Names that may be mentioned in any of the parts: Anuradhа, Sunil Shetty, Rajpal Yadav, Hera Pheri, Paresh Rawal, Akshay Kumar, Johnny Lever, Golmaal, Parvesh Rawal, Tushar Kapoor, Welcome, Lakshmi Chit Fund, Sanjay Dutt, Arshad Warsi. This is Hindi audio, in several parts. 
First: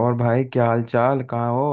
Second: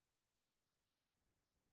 और भाई क्या हाल चाल कहाँ हो।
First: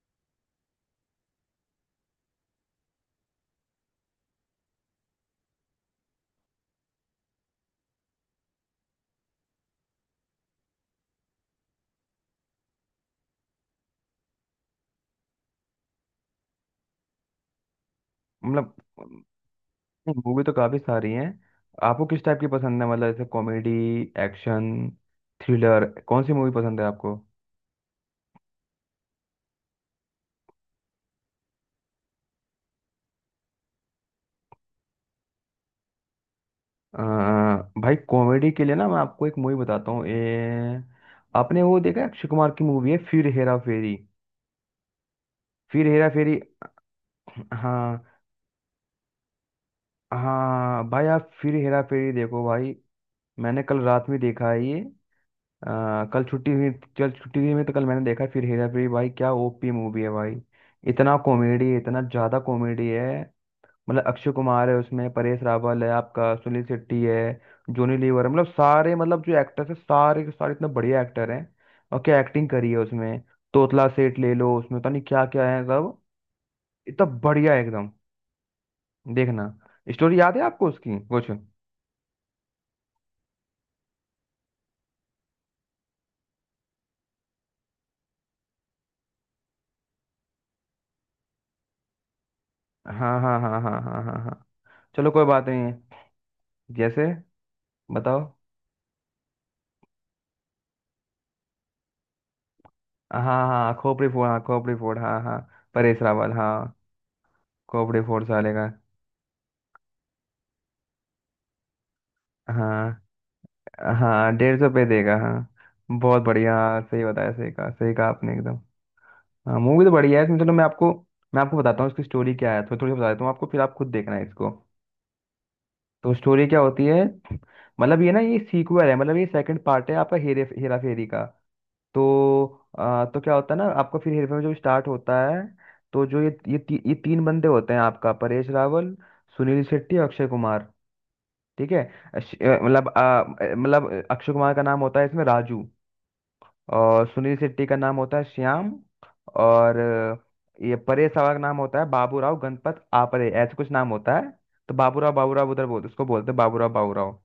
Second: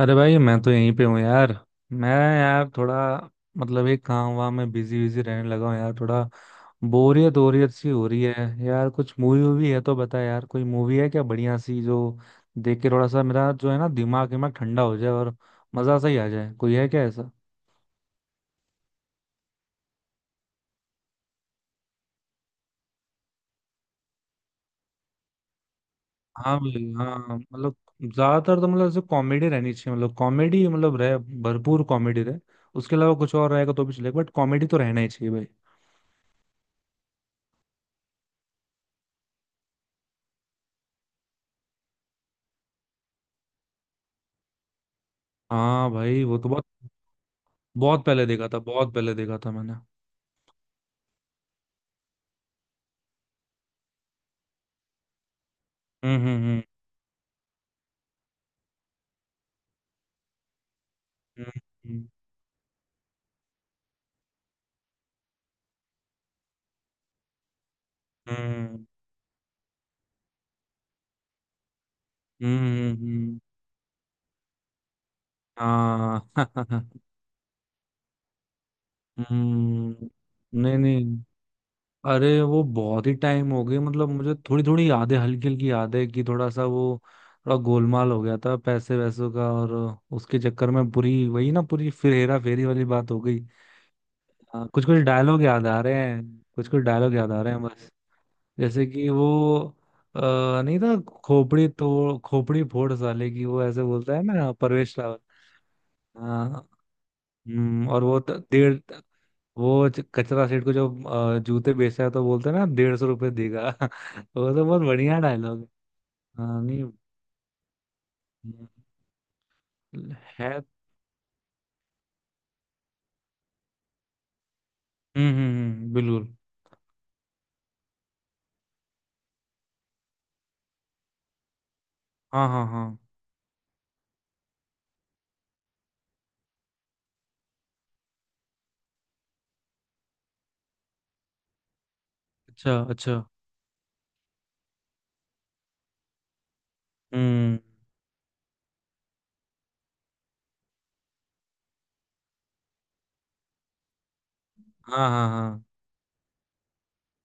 अरे भाई, मैं तो यहीं पे हूँ यार। मैं यार थोड़ा, मतलब एक काम वाम में बिजी बिजी रहने लगा हूँ यार। थोड़ा बोरियत बोरियत सी हो रही है यार। कुछ मूवी वूवी है तो बता यार। कोई मूवी है क्या बढ़िया सी, जो देख के थोड़ा सा मेरा जो है ना दिमाग दिमाग ठंडा हो जाए और मजा सा ही आ जाए। कोई है क्या ऐसा? मतलब मूवी तो काफी सारी हैं। आपको किस टाइप की पसंद है, मतलब जैसे कॉमेडी, एक्शन, थ्रिलर, कौन सी मूवी हाँ पसंद भाई, है आपको। हाँ, मतलब ज्यादातर तो, मतलब ऐसे कॉमेडी रहनी चाहिए, मतलब कॉमेडी, मतलब रहे, भरपूर कॉमेडी रहे। उसके अलावा कुछ और रहेगा तो भी चलेगा, बट कॉमेडी तो रहना ही चाहिए भाई। अ, भाई कॉमेडी के लिए ना मैं आपको एक मूवी बताता हूँ। आपने वो देखा है, अक्षय कुमार की मूवी है फिर हेरा फेरी। फिर हाँ हेरा भाई, वो फेरी। तो बहुत। बहुत हाँ, पहले देखा था, बहुत पहले देखा था मैंने। हाँ भाई आप फिर हेरा फेरी देखो भाई। मैंने कल रात में देखा है ये। हम्म। कल छुट्टी हम्म। हुई। कल छुट्टी हुई में तो कल मैंने देखा फिर हेरा फेरी, भाई क्या ओपी मूवी है भाई। इतना कॉमेडी, इतना हम्म। ज्यादा कॉमेडी है। मतलब अक्षय कुमार है उसमें, परेश रावल है, आपका सुनील शेट्टी है, जॉनी लीवर है, मतलब हम्म। सारे, मतलब जो एक्टर्स है सारे के सारे इतने बढ़िया एक्टर हैं। और क्या एक्टिंग हम्म। करी है हम्म। उसमें। तोतला सेठ ले लो, उसमें पता नहीं क्या क्या है सब। हाँ। इतना बढ़िया है एकदम। देखना। हम्म। स्टोरी याद है आपको नहीं उसकी नहीं। कुछ। अरे वो बहुत ही टाइम हो गई, मतलब मुझे थोड़ी थोड़ी यादें, हल्की हल्की यादें, कि थोड़ा सा वो थोड़ा गोलमाल हो गया था पैसे वैसों का। और उसके चक्कर में पूरी वही ना, पूरी फिर हेरा फेरी वाली बात हाँ हो हाँ गई। हाँ हाँ हाँ हाँ हाँ। हाँ, कुछ कुछ चलो कोई डायलॉग बात नहीं याद आ है। रहे हैं। कुछ कुछ जैसे डायलॉग याद आ रहे हैं। बताओ। जैसे कि वो, अ, नहीं था, खोपड़ी फोड़ हाँ साले की, हाँ वो हाँ, ऐसे खोपड़ी बोलता है फोड़, हाँ ना खोपड़ी परवेश फोड़, रावल। हाँ हाँ। परेश रावल, हाँ। हाँ। खोपड़ी और वो फोड़ साले का। डेढ़, वो कचरा सेठ को जो जूते बेचता है, तो बोलते हैं ना 150 हाँ रुपये देगा। हाँ, वो डेढ़ तो सौ बहुत पे देगा, बढ़िया हाँ। डायलॉग बहुत है। बढ़िया, हाँ, हाँ, नहीं। सही बताया, सही कहा, सही कहा आपने एकदम। हम्म, हाँ, मूवी तो बढ़िया है इसमें। है। चलो मैं हम्म। आपको मैं आपको बताता हूँ इसकी स्टोरी क्या है, थोड़ी थोड़ी बता देता हूँ आपको, फिर आप खुद देखना है इसको। हम्म। तो बिल्कुल। स्टोरी क्या होती है। मतलब ये ना, ये सीक्वल है, मतलब ये सेकंड पार्ट है आपका हेरे हेरा फेरी का। तो हाँ हाँ हाँ। तो क्या होता है ना, आपका फिर हेरफेर में जो स्टार्ट होता है। तो जो ये तीन बंदे होते हैं आपका, परेश रावल, सुनील शेट्टी और अक्षय कुमार। ठीक है। अश- अ, अच्छा मतलब अच्छा। आ, मतलब अक्षय कुमार का नाम होता है इसमें राजू। और सुनील हम्म। शेट्टी का नाम होता है श्याम। और ये परेश रावल का नाम होता है बाबूराव गणपत आपरे, ऐसे कुछ नाम होता है। तो हाँ बाबूराव हाँ बाबूराव हाँ उधर बोलते, उसको बोलते हैं बाबूराव बाबूराव।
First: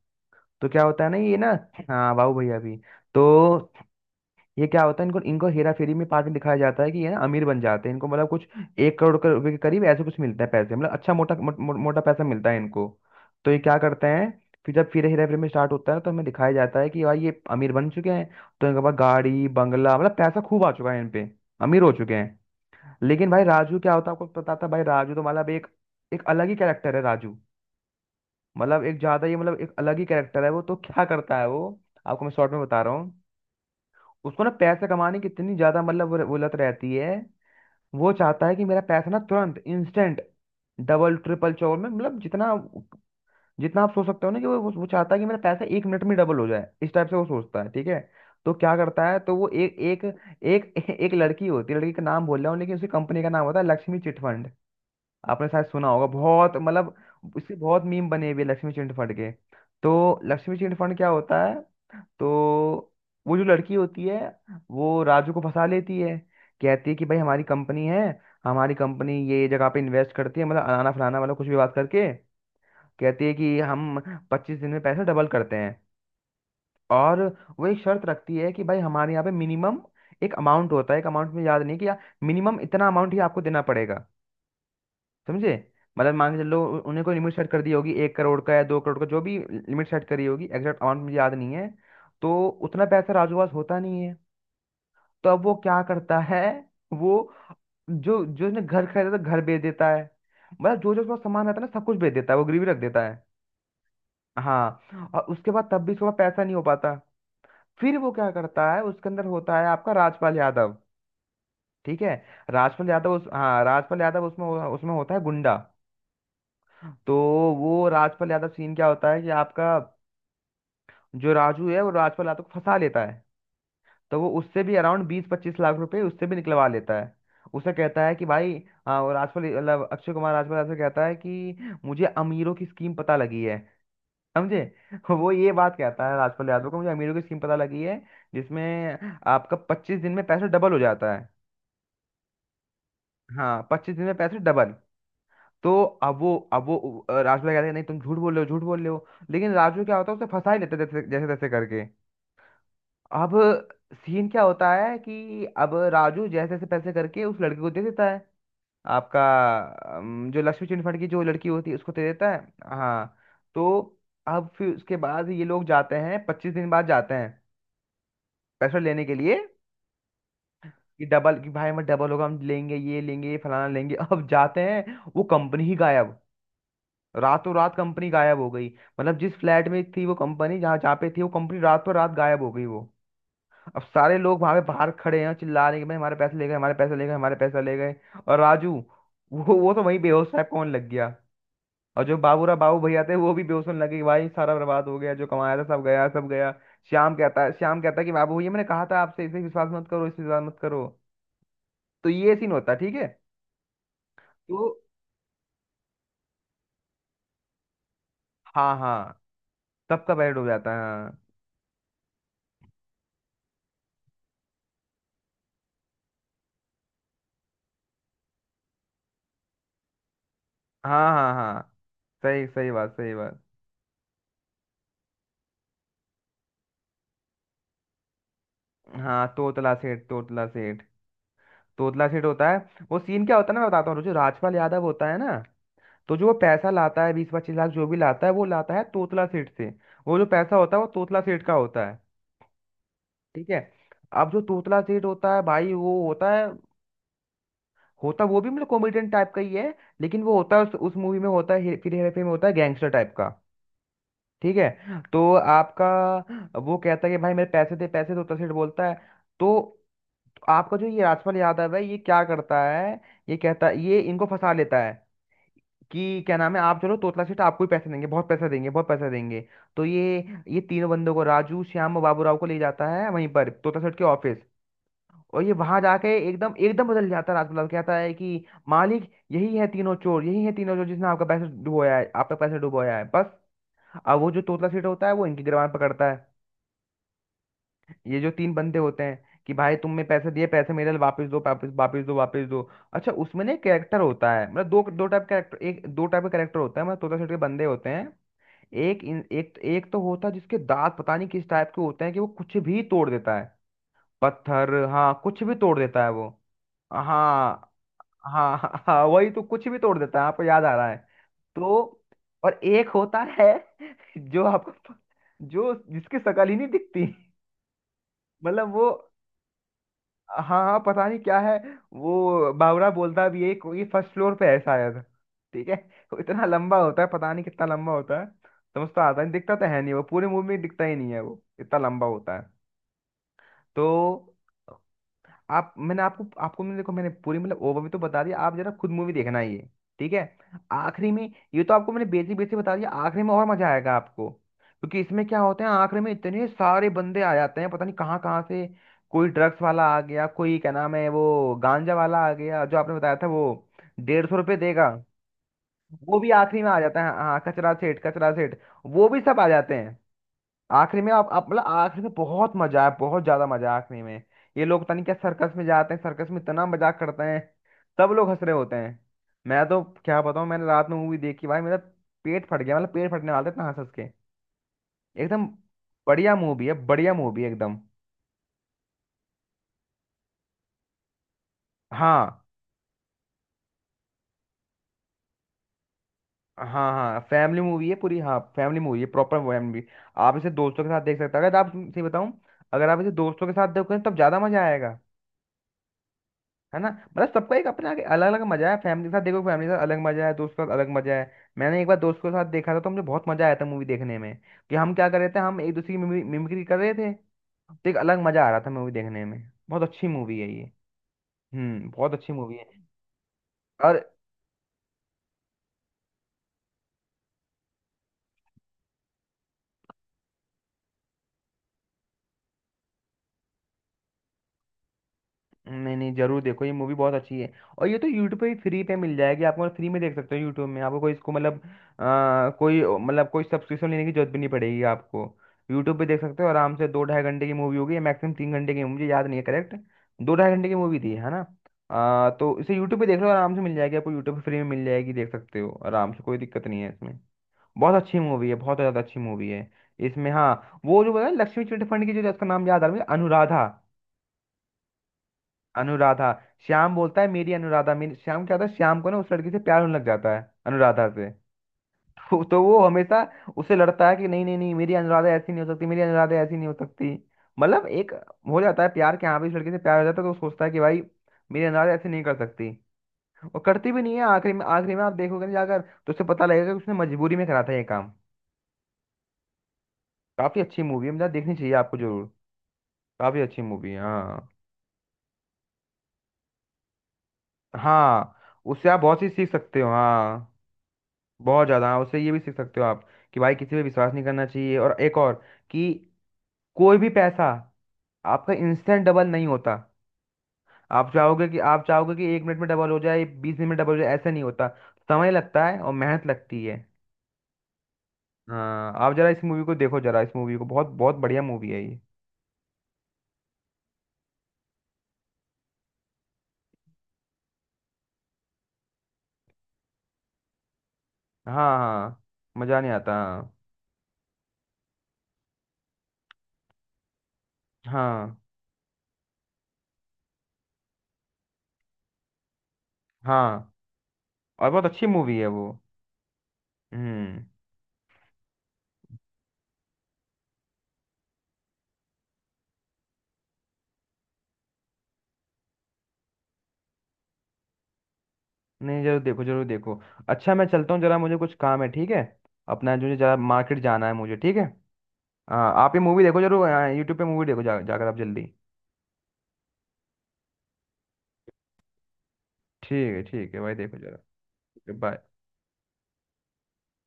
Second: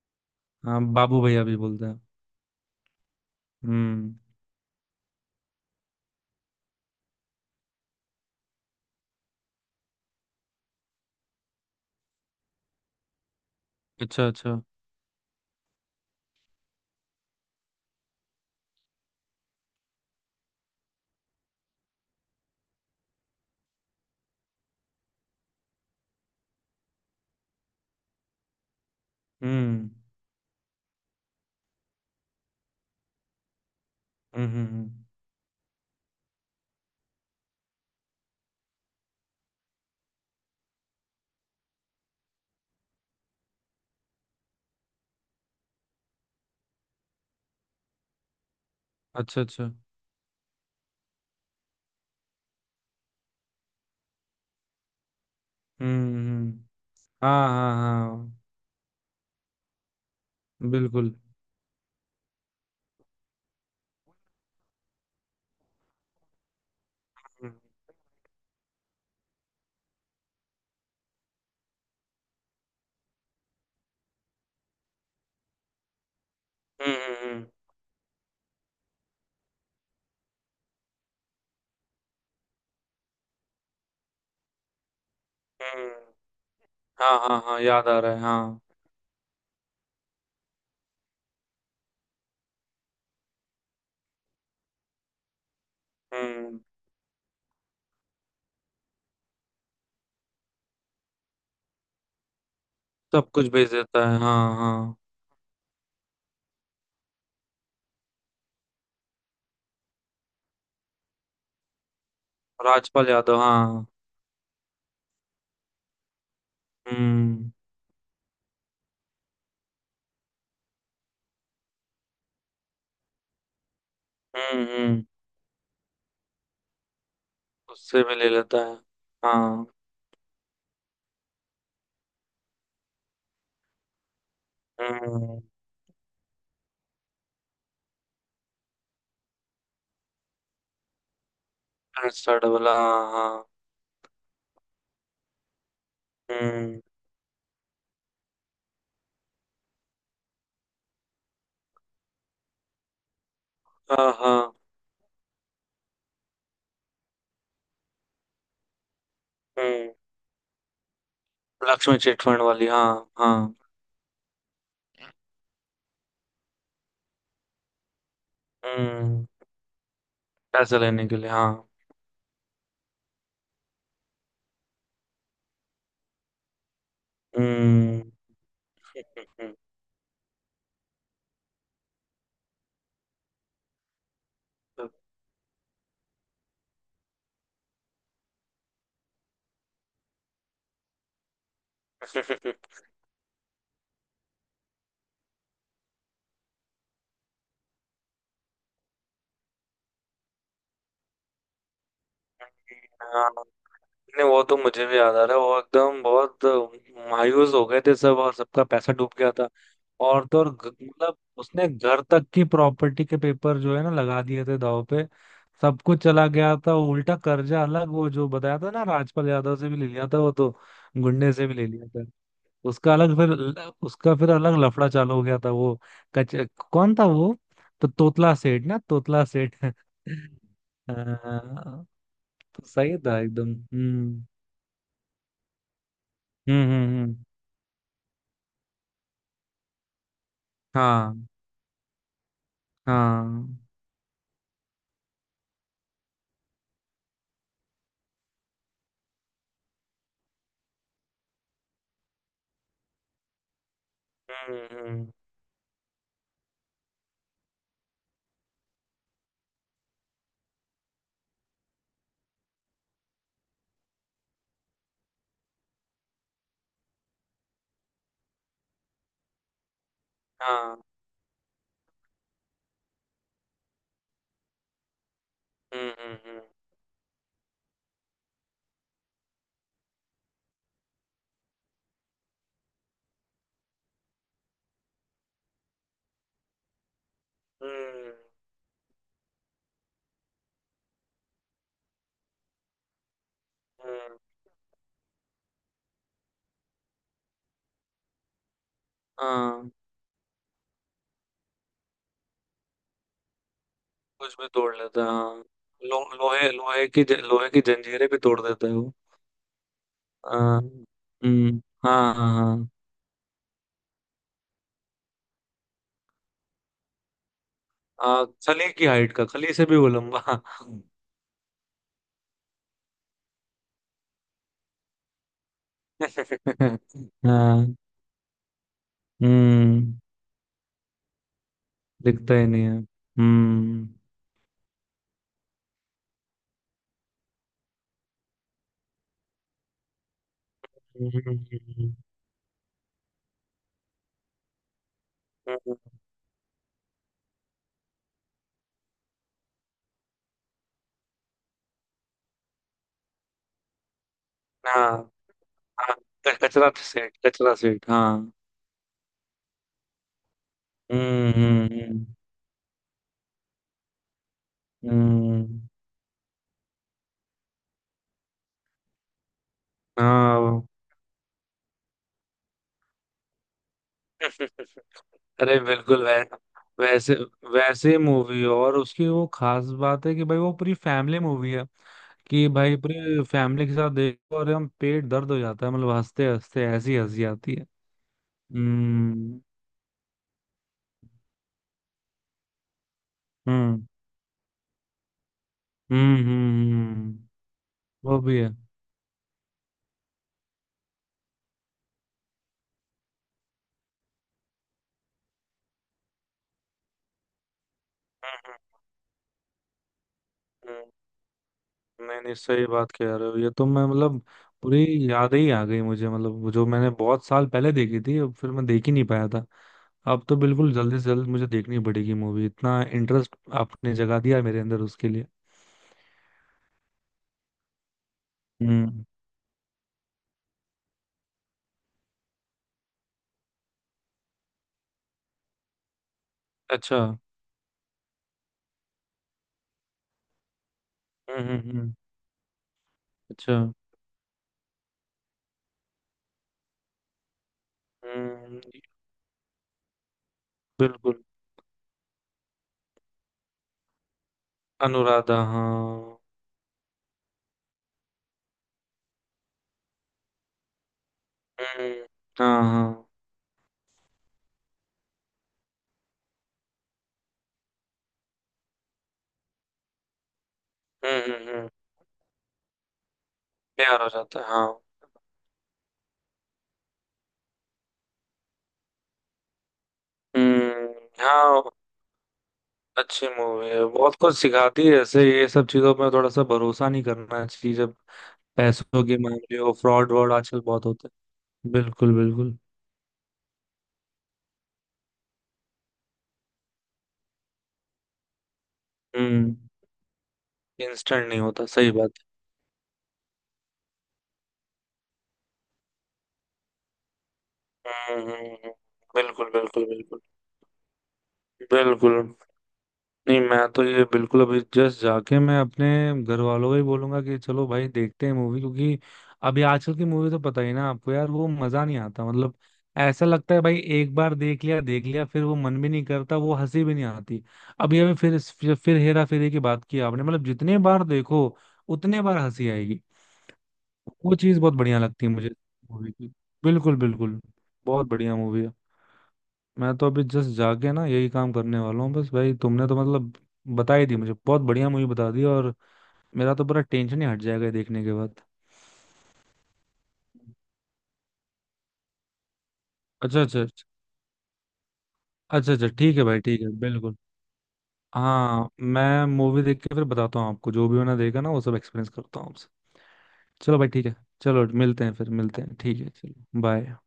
तो हाँ, क्या होता है ना, बाबू ये भैया ना। भी बोलते हैं। हाँ, बाबू भैया भी। तो हम्म। ये क्या होता है, इनको इनको हेरा फेरी में पार्ट में दिखाया जाता है कि ये ना अमीर बन जाते हैं, इनको मतलब कुछ 1 करोड़ के रुपए के करीब ऐसे कुछ मिलता है पैसे, मतलब अच्छा मोटा मो, मो, मोटा पैसा मिलता है इनको। तो ये क्या करते अच्छा हैं। अच्छा। फिर जब फिर हेरा फेरी में स्टार्ट होता है, तो हमें दिखाया जाता है कि भाई ये अमीर बन चुके हैं। तो इनके पास गाड़ी, बंगला, मतलब पैसा खूब आ चुका है इन पे। अमीर हो चुके हैं। लेकिन भाई राजू क्या होता है, आपको पता था भाई राजू तो मतलब एक एक अलग ही कैरेक्टर है राजू। मतलब एक ज्यादा ही, मतलब एक हम्म। अलग ही कैरेक्टर है वो, तो क्या करता है वो। आपको मैं शॉर्ट में बता रहा हूँ। उसको हम्म। ना हम्म। पैसे हम्म। कमाने की इतनी ज्यादा मतलब वो लत रहती है। वो चाहता है कि मेरा पैसा ना तुरंत इंस्टेंट डबल ट्रिपल चोर में, मतलब जितना जितना आप सोच सकते हो ना, कि वो चाहता है कि मेरा पैसा 1 मिनट में डबल हो जाए, इस टाइप से वो सोचता है। ठीक है। तो क्या करता है, तो अच्छा वो अच्छा। एक एक एक एक लड़की होती है, लड़की का नाम बोल रहा हूँ लेकिन उसकी कंपनी का नाम होता है लक्ष्मी चिट फंड। आपने शायद सुना होगा, हम्म। बहुत हम्म। मतलब हाँ इसके हाँ बहुत मीम बने हाँ। हुए हैं लक्ष्मी चिट फंड के। तो लक्ष्मी चिट फंड क्या बिल्कुल। होता है। तो वो जो लड़की होती है, वो राजू को फंसा लेती है। कहती है कि भाई हमारी हम्म। कंपनी है, हमारी कंपनी ये जगह पे इन्वेस्ट करती है, मतलब अनाना फलाना, मतलब कुछ भी बात करके कहती है कि हम 25 दिन में पैसा डबल करते हैं। हम्म। और हम्म। वो एक शर्त रखती है कि भाई हमारे यहाँ पे मिनिमम एक अमाउंट होता है, एक अमाउंट में याद नहीं कि, मिनिमम इतना अमाउंट ही आपको देना पड़ेगा। समझे। हम्म। मतलब मान के चलो उन्हें कोई हाँ लिमिट हाँ सेट हाँ, कर दी याद होगी, आ रहा एक है करोड़ का हाँ। या 2 करोड़ का, जो भी लिमिट सेट करी होगी, एग्जैक्ट अमाउंट मुझे याद नहीं है। तो उतना पैसा राजू के पास होता नहीं है। तो अब वो क्या करता है। हम्म। वो जो जो उसने घर खरीदा था घर बेच देता है, मतलब जो जो उसका सामान रहता है ना सब कुछ बेच देता है, वो गिरवी रख देता है। सब कुछ भेज देता है, हाँ हाँ। हाँ, और उसके बाद तब भी थोड़ा पैसा नहीं हो पाता। फिर वो क्या करता है, उसके अंदर होता है आपका राजपाल यादव। ठीक है। राजपाल राजपाल यादव, उस, यादव, हाँ, हाँ। राजपाल यादव उसमें उसमें होता है गुंडा। तो हम्म। वो राजपाल यादव, सीन क्या होता है कि आपका जो राजू है वो राजपाल यादव को फंसा लेता है। तो वो उससे हम्म। भी हम्म। अराउंड 20-25 लाख रुपए उससे भी निकलवा लेता है। उसे उससे कहता है भी कि ले भाई, लेता है। हाँ, और राजपाल, हाँ। मतलब अक्षय कुमार राजपाल ऐसे कहता है कि मुझे अमीरों की स्कीम पता लगी है। समझे। वो हम्म। ये बात कहता है राजपाल यादव को, मुझे अमीरों की स्कीम पता लगी है जिसमें आपका 25 दिन में पैसा डबल हो जाता है। ऐसा डबल, हाँ हाँ। हाँ, 25 दिन में पैसे डबल। तो अब वो, अब वो, हम्म। राजपाल कहता है नहीं तुम झूठ बोल रहे हो, झूठ बोल रहे हो। लेकिन राजू क्या होता है, उसे फंसा ही लेता है जैसे जैसे तैसे करके। अब हाँ सीन हाँ। क्या होता है कि अब राजू जैसे जैसे पैसे करके उस लड़की को दे देता है, आपका हम्म। जो लक्ष्मी चिट फंड की जो लड़की होती है उसको लक्ष्मी दे देता है। चिटफंड वाली, हाँ। हाँ। हाँ। तो अब फिर उसके बाद ये लोग जाते हैं, 25 दिन बाद जाते हैं, पैसा लेने के हम्म। लिए। पैसे कि लेने के लिए, डबल, कि हाँ। भाई मैं डबल होगा, हम लेंगे, ये लेंगे, ये फलाना लेंगे, अब जाते हैं वो कंपनी ही गायब। रातों रात हम्म। कंपनी गायब हो गई। मतलब जिस हम्म। फ्लैट में थी वो कंपनी, जहाँ जहाँ पे थी वो कंपनी रातों रात गायब हो गई वो। अब सारे लोग वहां पे बाहर खड़े हैं, चिल्ला रहे हैं कि भाई हमारे पैसे ले गए, हमारे पैसे ले गए, हमारे पैसे ले गए। और राजू, वो तो वहीं बेहोश टाइप कौन लग गया। और जो हम्म। बाबू भैया थे वो भी बेहोश होने लगे कि भाई सारा बर्बाद हो गया, जो कमाया था सब गया, सब गया। श्याम कहता है कि बाबू भैया मैंने कहा था आपसे, इसे विश्वास मत करो, इसे विश्वास मत करो। तो ये सीन होता है। ठीक है। हाँ नहीं, वो तो तो मुझे भी याद आ रहा है, वो एकदम बहुत मायूस हो गए थे सब और सबका हाँ पैसा डूब हाँ, गया था। सबका और पैर तो डूब और, जाता है। मतलब उसने घर तक की प्रॉपर्टी के पेपर जो है ना लगा दिए थे दाव पे। सब कुछ चला गया था, उल्टा कर्जा अलग, वो जो बताया था ना राजपाल यादव से भी ले लिया था वो तो, हाँ गुंडे हाँ से हाँ भी हाँ, ले लिया था। सही, सही बात, उसका सही अलग, फिर बात। उसका फिर अलग लफड़ा चालू हो गया था वो। कच कौन था वो? तो तोतला सेठ ना, तोतला हाँ, सेठ। तोतला सेठ, तोतला सेठ। हाँ, तोतला सेठ होता है। तो सही वो था सीन क्या होता एकदम। है ना, मैं बताता हूँ, जो हम्म। राजपाल यादव होता है ना, तो जो वो हम्म। पैसा हम्म। लाता है, 20-25 लाख जो भी लाता है, वो लाता है तोतला सेठ से। वो जो पैसा होता है वो तोतला हाँ सेठ का होता है। ठीक है। हाँ। अब जो तोतला सेठ होता है भाई, वो होता है, होता वो भी मतलब कॉमेडियन टाइप का ही है, लेकिन वो होता है उस मूवी में होता है, फिर हेरा फेरी में होता है गैंगस्टर टाइप का। ठीक हम्म। है। तो आपका वो कहता है कि भाई मेरे पैसे दे, पैसे, तोतला सेठ बोलता है। तो आपका जो ये राजपाल यादव है, ये क्या करता है, ये कहता है, ये इनको फंसा लेता है, कि क्या नाम है आप चलो तोतला सेठ, आपको ही पैसे देंगे, बहुत पैसा देंगे, बहुत पैसा देंगे। तो ये हाँ। तीनों बंदों को, राजू, श्याम और बाबू राव को ले जाता है वहीं पर तोतला सेठ के ऑफिस। और ये वहां हम्म। जाके हम्म। एकदम एकदम बदल जाता है, राजपाल कहता है कि मालिक यही है तीनों चोर, यही है तीनों चोर, जिसने आपका पैसा डुबोया है, आपका पैसा डुबोया है, बस। अब वो जो तोतला सेठ होता है वो इनकी गिरबान पकड़ता है, हम्म। ये जो तीन बंदे होते हैं, कि भाई तुमने पैसे दिए, पैसे मेरे वापस दो, वापस, वापस दो, वापस दो। अच्छा उसमें ना हम्म। कैरेक्टर होता है, मतलब दो दो टाइप कैरेक्टर, एक दो टाइप का कैरेक्टर होता है, मतलब तोता सेठ के बंदे होते हैं। एक एक हाँ, एक तो होता है जिसके दांत पता नहीं किस टाइप के होते हैं कि वो कुछ भी तोड़ देता है। कुछ भी पत्थर, तोड़ लेता है, हाँ, कुछ हाँ। भी तोड़ लो, देता है वो। लोहे लोहे की लोहे की हाँ जंजीरें भी तोड़ देता है हाँ वो। हाँ, वही तो कुछ भी तोड़ देता है, आपको हाँ। याद आ रहा है। हम्म। तो हाँ हाँ और हाँ। एक होता है जो आपको, जो जिसकी शक्ल ही नहीं दिखती। हाँ, खली मतलब की वो, हाइट का, खली से भी वो लंबा। हाँ हाँ पता नहीं क्या है। वो बावरा बोलता भी है कोई फर्स्ट फ्लोर पे है शायद। ठीक है। वो इतना लंबा होता है, पता नहीं कितना हाँ। लंबा होता है। समझ तो आता नहीं, दिखता तो है नहीं, हम्म। वो पूरे मूवी में दिखता ही नहीं है वो, इतना लंबा दिखता होता ही है। नहीं है। हम्म। तो आप, मैंने आपको, आपको मैंने, देखो मैंने पूरी मतलब ओवरव्यू तो बता दिया आप जरा खुद मूवी देखना ये। ठीक है हम्म। आखिरी में। हम्म। ये तो आपको हम्म। मैंने बेसिक बेसिक बता दिया, आखिरी में और मजा आएगा आपको, क्योंकि इसमें क्या होता है हम्म। आखिरी में इतने सारे बंदे आ जाते हैं, पता नहीं कहाँ कहाँ से। कोई ड्रग्स वाला आ गया, कोई क्या नाम है वो गांजा वाला आ गया जो आपने बताया था, वो 150 रुपये हाँ। देगा, हाँ, वो भी आखिरी में कचरा आ जाता है। सेट, हाँ, कचरा कचरा सेट, सेठ, कचरा हाँ। सेठ, वो भी सब आ जाते हैं आखिरी में। आप, हम्म। आप मतलब आखिरी हम्म। में बहुत मजा है, बहुत ज्यादा मजा है आखिरी में। ये लोग पता नहीं क्या, सर्कस हम्म। में जाते हैं, सर्कस में इतना मजाक करते हैं, सब लोग हंस रहे होते हैं। मैं तो क्या बताऊं, हाँ। मैंने रात में मूवी देखी, भाई मेरा पेट फट गया, मतलब पेट फटने वाला था इतना हंस हंस के, एकदम। अरे बिल्कुल, वै, बढ़िया मूवी है, बढ़िया वैसे मूवी है एकदम। वैसे मूवी और उसकी वो खास बात है कि भाई वो पूरी फैमिली मूवी है। हाँ कि भाई पूरी फैमिली के साथ देखो और हम पेट दर्द हो जाता है, मतलब हंसते हंसते हाँ ऐसी हाँ, हंसी आती फैमिली है। मूवी है पूरी, हाँ फैमिली मूवी है, प्रॉपर हम्म। फैमिली। आप इसे दोस्तों के साथ देख सकते हैं, अगर आप सही बताऊं, अगर आप इसे दोस्तों के साथ हम्म। देखोगे तब ज्यादा मजा आएगा। हम्म। हम्म। है ना। मतलब हम्म। सबका एक अपना वो अलग भी अलग है। मजा है, फैमिली के साथ देखो फैमिली के साथ अलग मजा है, दोस्त के साथ अलग मजा है। मैंने एक बार दोस्त के साथ देखा था तो मुझे बहुत मजा आया था मूवी देखने में। कि हम क्या कर रहे थे, हम एक दूसरे की मिमिक्री कर रहे थे, तो एक अलग मजा आ हम्म। रहा था मूवी देखने में। बहुत अच्छी मूवी है ये। हम्म। हम्म, बहुत नहीं अच्छी नहीं, मूवी सही है। बात कह रहे हो। ये तो मैं और मतलब पूरी याद ही आ गई मुझे, मतलब वो जो मैंने बहुत साल पहले देखी थी, अब फिर मैं देख ही नहीं पाया था। अब तो बिल्कुल जल्दी से जल्द मुझे देखनी पड़ेगी मूवी, इतना इंटरेस्ट आपने जगा दिया मेरे अंदर उसके लिए। नहीं नहीं, जरूर देखो, ये मूवी बहुत अच्छी है। और ये तो यूट्यूब पे भी फ्री पे हम्म। मिल जाएगी आपको, फ्री में देख सकते हो यूट्यूब में, आपको कोई इसको मतलब कोई मतलब कोई सब्सक्रिप्शन लेने की जरूरत भी नहीं पड़ेगी आपको। यूट्यूब पे देख सकते हो आराम से, अच्छा। दो हम्म। ढाई घंटे की मूवी होगी, मैक्सिमम 3 घंटे की, मुझे याद नहीं है करेक्ट। दो ढाई घंटे की मूवी थी, है ना। हम्म। हम्म। तो इसे यूट्यूब पे देख लो आराम अच्छा। से, मिल जाएगी आपको, यूट्यूब पे फ्री में मिल जाएगी, देख सकते हो आराम से, कोई दिक्कत नहीं है इसमें। बहुत अच्छी मूवी है, हम्म। बहुत ज़्यादा अच्छी मूवी है। इसमें हाँ, वो जो बिल्कुल। है लक्ष्मी चिट फंड की जो जिसका नाम याद आ रहा है मुझे, अनुराधा। अनुराधा, हाँ। अनुराधा। श्याम बोलता है मेरी अनुराधा मेरी श्याम, क्या होता है श्याम को ना, उस लड़की से प्यार होने लग जाता है, अनुराधा से। हम्म। तो हाँ वो हाँ। हमेशा उससे लड़ता है कि नहीं नहीं नहीं, मेरी अनुराधा ऐसी नहीं हो सकती, मेरी अनुराधा ऐसी नहीं हो सकती। मतलब एक हो जाता है प्यार, के यहाँ भी इस लड़की से प्यार हो जाता है, तो वो सोचता है कि भाई हम्म। हम्म। मेरी हम्म। अनुराधा ऐसे नहीं कर सकती। और करती भी प्यार हो नहीं है जाता है, आखिरी में, हाँ। आखिरी में आप देखोगे ना जाकर, तो उससे पता लगेगा कि उसने मजबूरी में करा था ये काम। काफी अच्छी हम्म। मूवी है, मतलब देखनी हाँ। चाहिए आपको जरूर। अच्छी काफी अच्छी मूवी है, मूवी है, बहुत कुछ हाँ। सिखाती है ऐसे। ये सब चीजों में थोड़ा सा भरोसा नहीं करना चाहिए, जब हाँ, उससे आप पैसों के बहुत सी सीख मामले हो। सकते हो, फ्रॉड वॉड हाँ आजकल बहुत होते बहुत हैं। ज़्यादा, हाँ बिल्कुल उससे ये भी सीख बिल्कुल। सकते हो आप, कि भाई किसी पे विश्वास नहीं करना चाहिए। और एक और, कि कोई भी पैसा आपका इंस्टेंट डबल नहीं हम्म, होता। आप इंस्टेंट नहीं चाहोगे कि होता, आप सही बात चाहोगे कि 1 मिनट में डबल हो जाए, 20 मिनट में डबल हो जाए, ऐसा नहीं होता। समय लगता है और मेहनत लगती है। है। हम्म। हम्म। हाँ आप जरा इस बिल्कुल मूवी को बिल्कुल देखो, जरा बिल्कुल। इस मूवी को, बहुत बहुत बढ़िया मूवी है ये। बिल्कुल। नहीं, मैं तो ये बिल्कुल अभी जस्ट जाके मैं अपने घर वालों को ही बोलूंगा कि चलो भाई देखते हैं मूवी, क्योंकि अभी आजकल की मूवी तो पता ही ना आपको यार, वो हाँ मजा नहीं हाँ, आता मतलब। मज़ा नहीं आता, ऐसा हाँ। लगता है भाई, एक बार देख लिया, देख लिया, फिर वो मन भी नहीं करता, वो हंसी भी नहीं आती। अभी अभी हाँ फिर हेरा फेरी की बात की आपने, मतलब जितने बार देखो उतने बार हंसी आएगी। हाँ, वो चीज और बहुत बहुत बढ़िया अच्छी लगती है मूवी है मुझे वो। मूवी की। बिल्कुल बिल्कुल। हम्म। बहुत बढ़िया मूवी है। मैं तो अभी जस्ट जाके ना यही काम करने वाला हूँ। बस भाई, तुमने तो मतलब बता ही दी मुझे, बहुत बढ़िया मूवी बता दी और मेरा तो पूरा टेंशन ही हट जाएगा ये देखने के बाद। नहीं जरूर देखो, जरूर देखो। अच्छा, मैं चलता हूँ जरा, मुझे कुछ काम है, ठीक है। अपना जो, जरा अच्छा अच्छा मार्केट अच्छा। जाना है मुझे, ठीक है। हाँ, अच्छा अच्छा, आप ये ठीक मूवी है भाई, देखो ठीक है, जरूर। बिल्कुल। यूट्यूब पे मूवी देखो, जाकर आप जल्दी। हाँ, मैं मूवी देख के फिर बताता हूँ आपको, जो भी मैंने देखा ना वो सब एक्सपीरियंस करता हूँ आपसे। ठीक है, ठीक है भाई, चलो भाई देखो ठीक है। जरा। चलो मिलते हैं बाय। फिर, मिलते हैं, ठीक है, चलो बाय।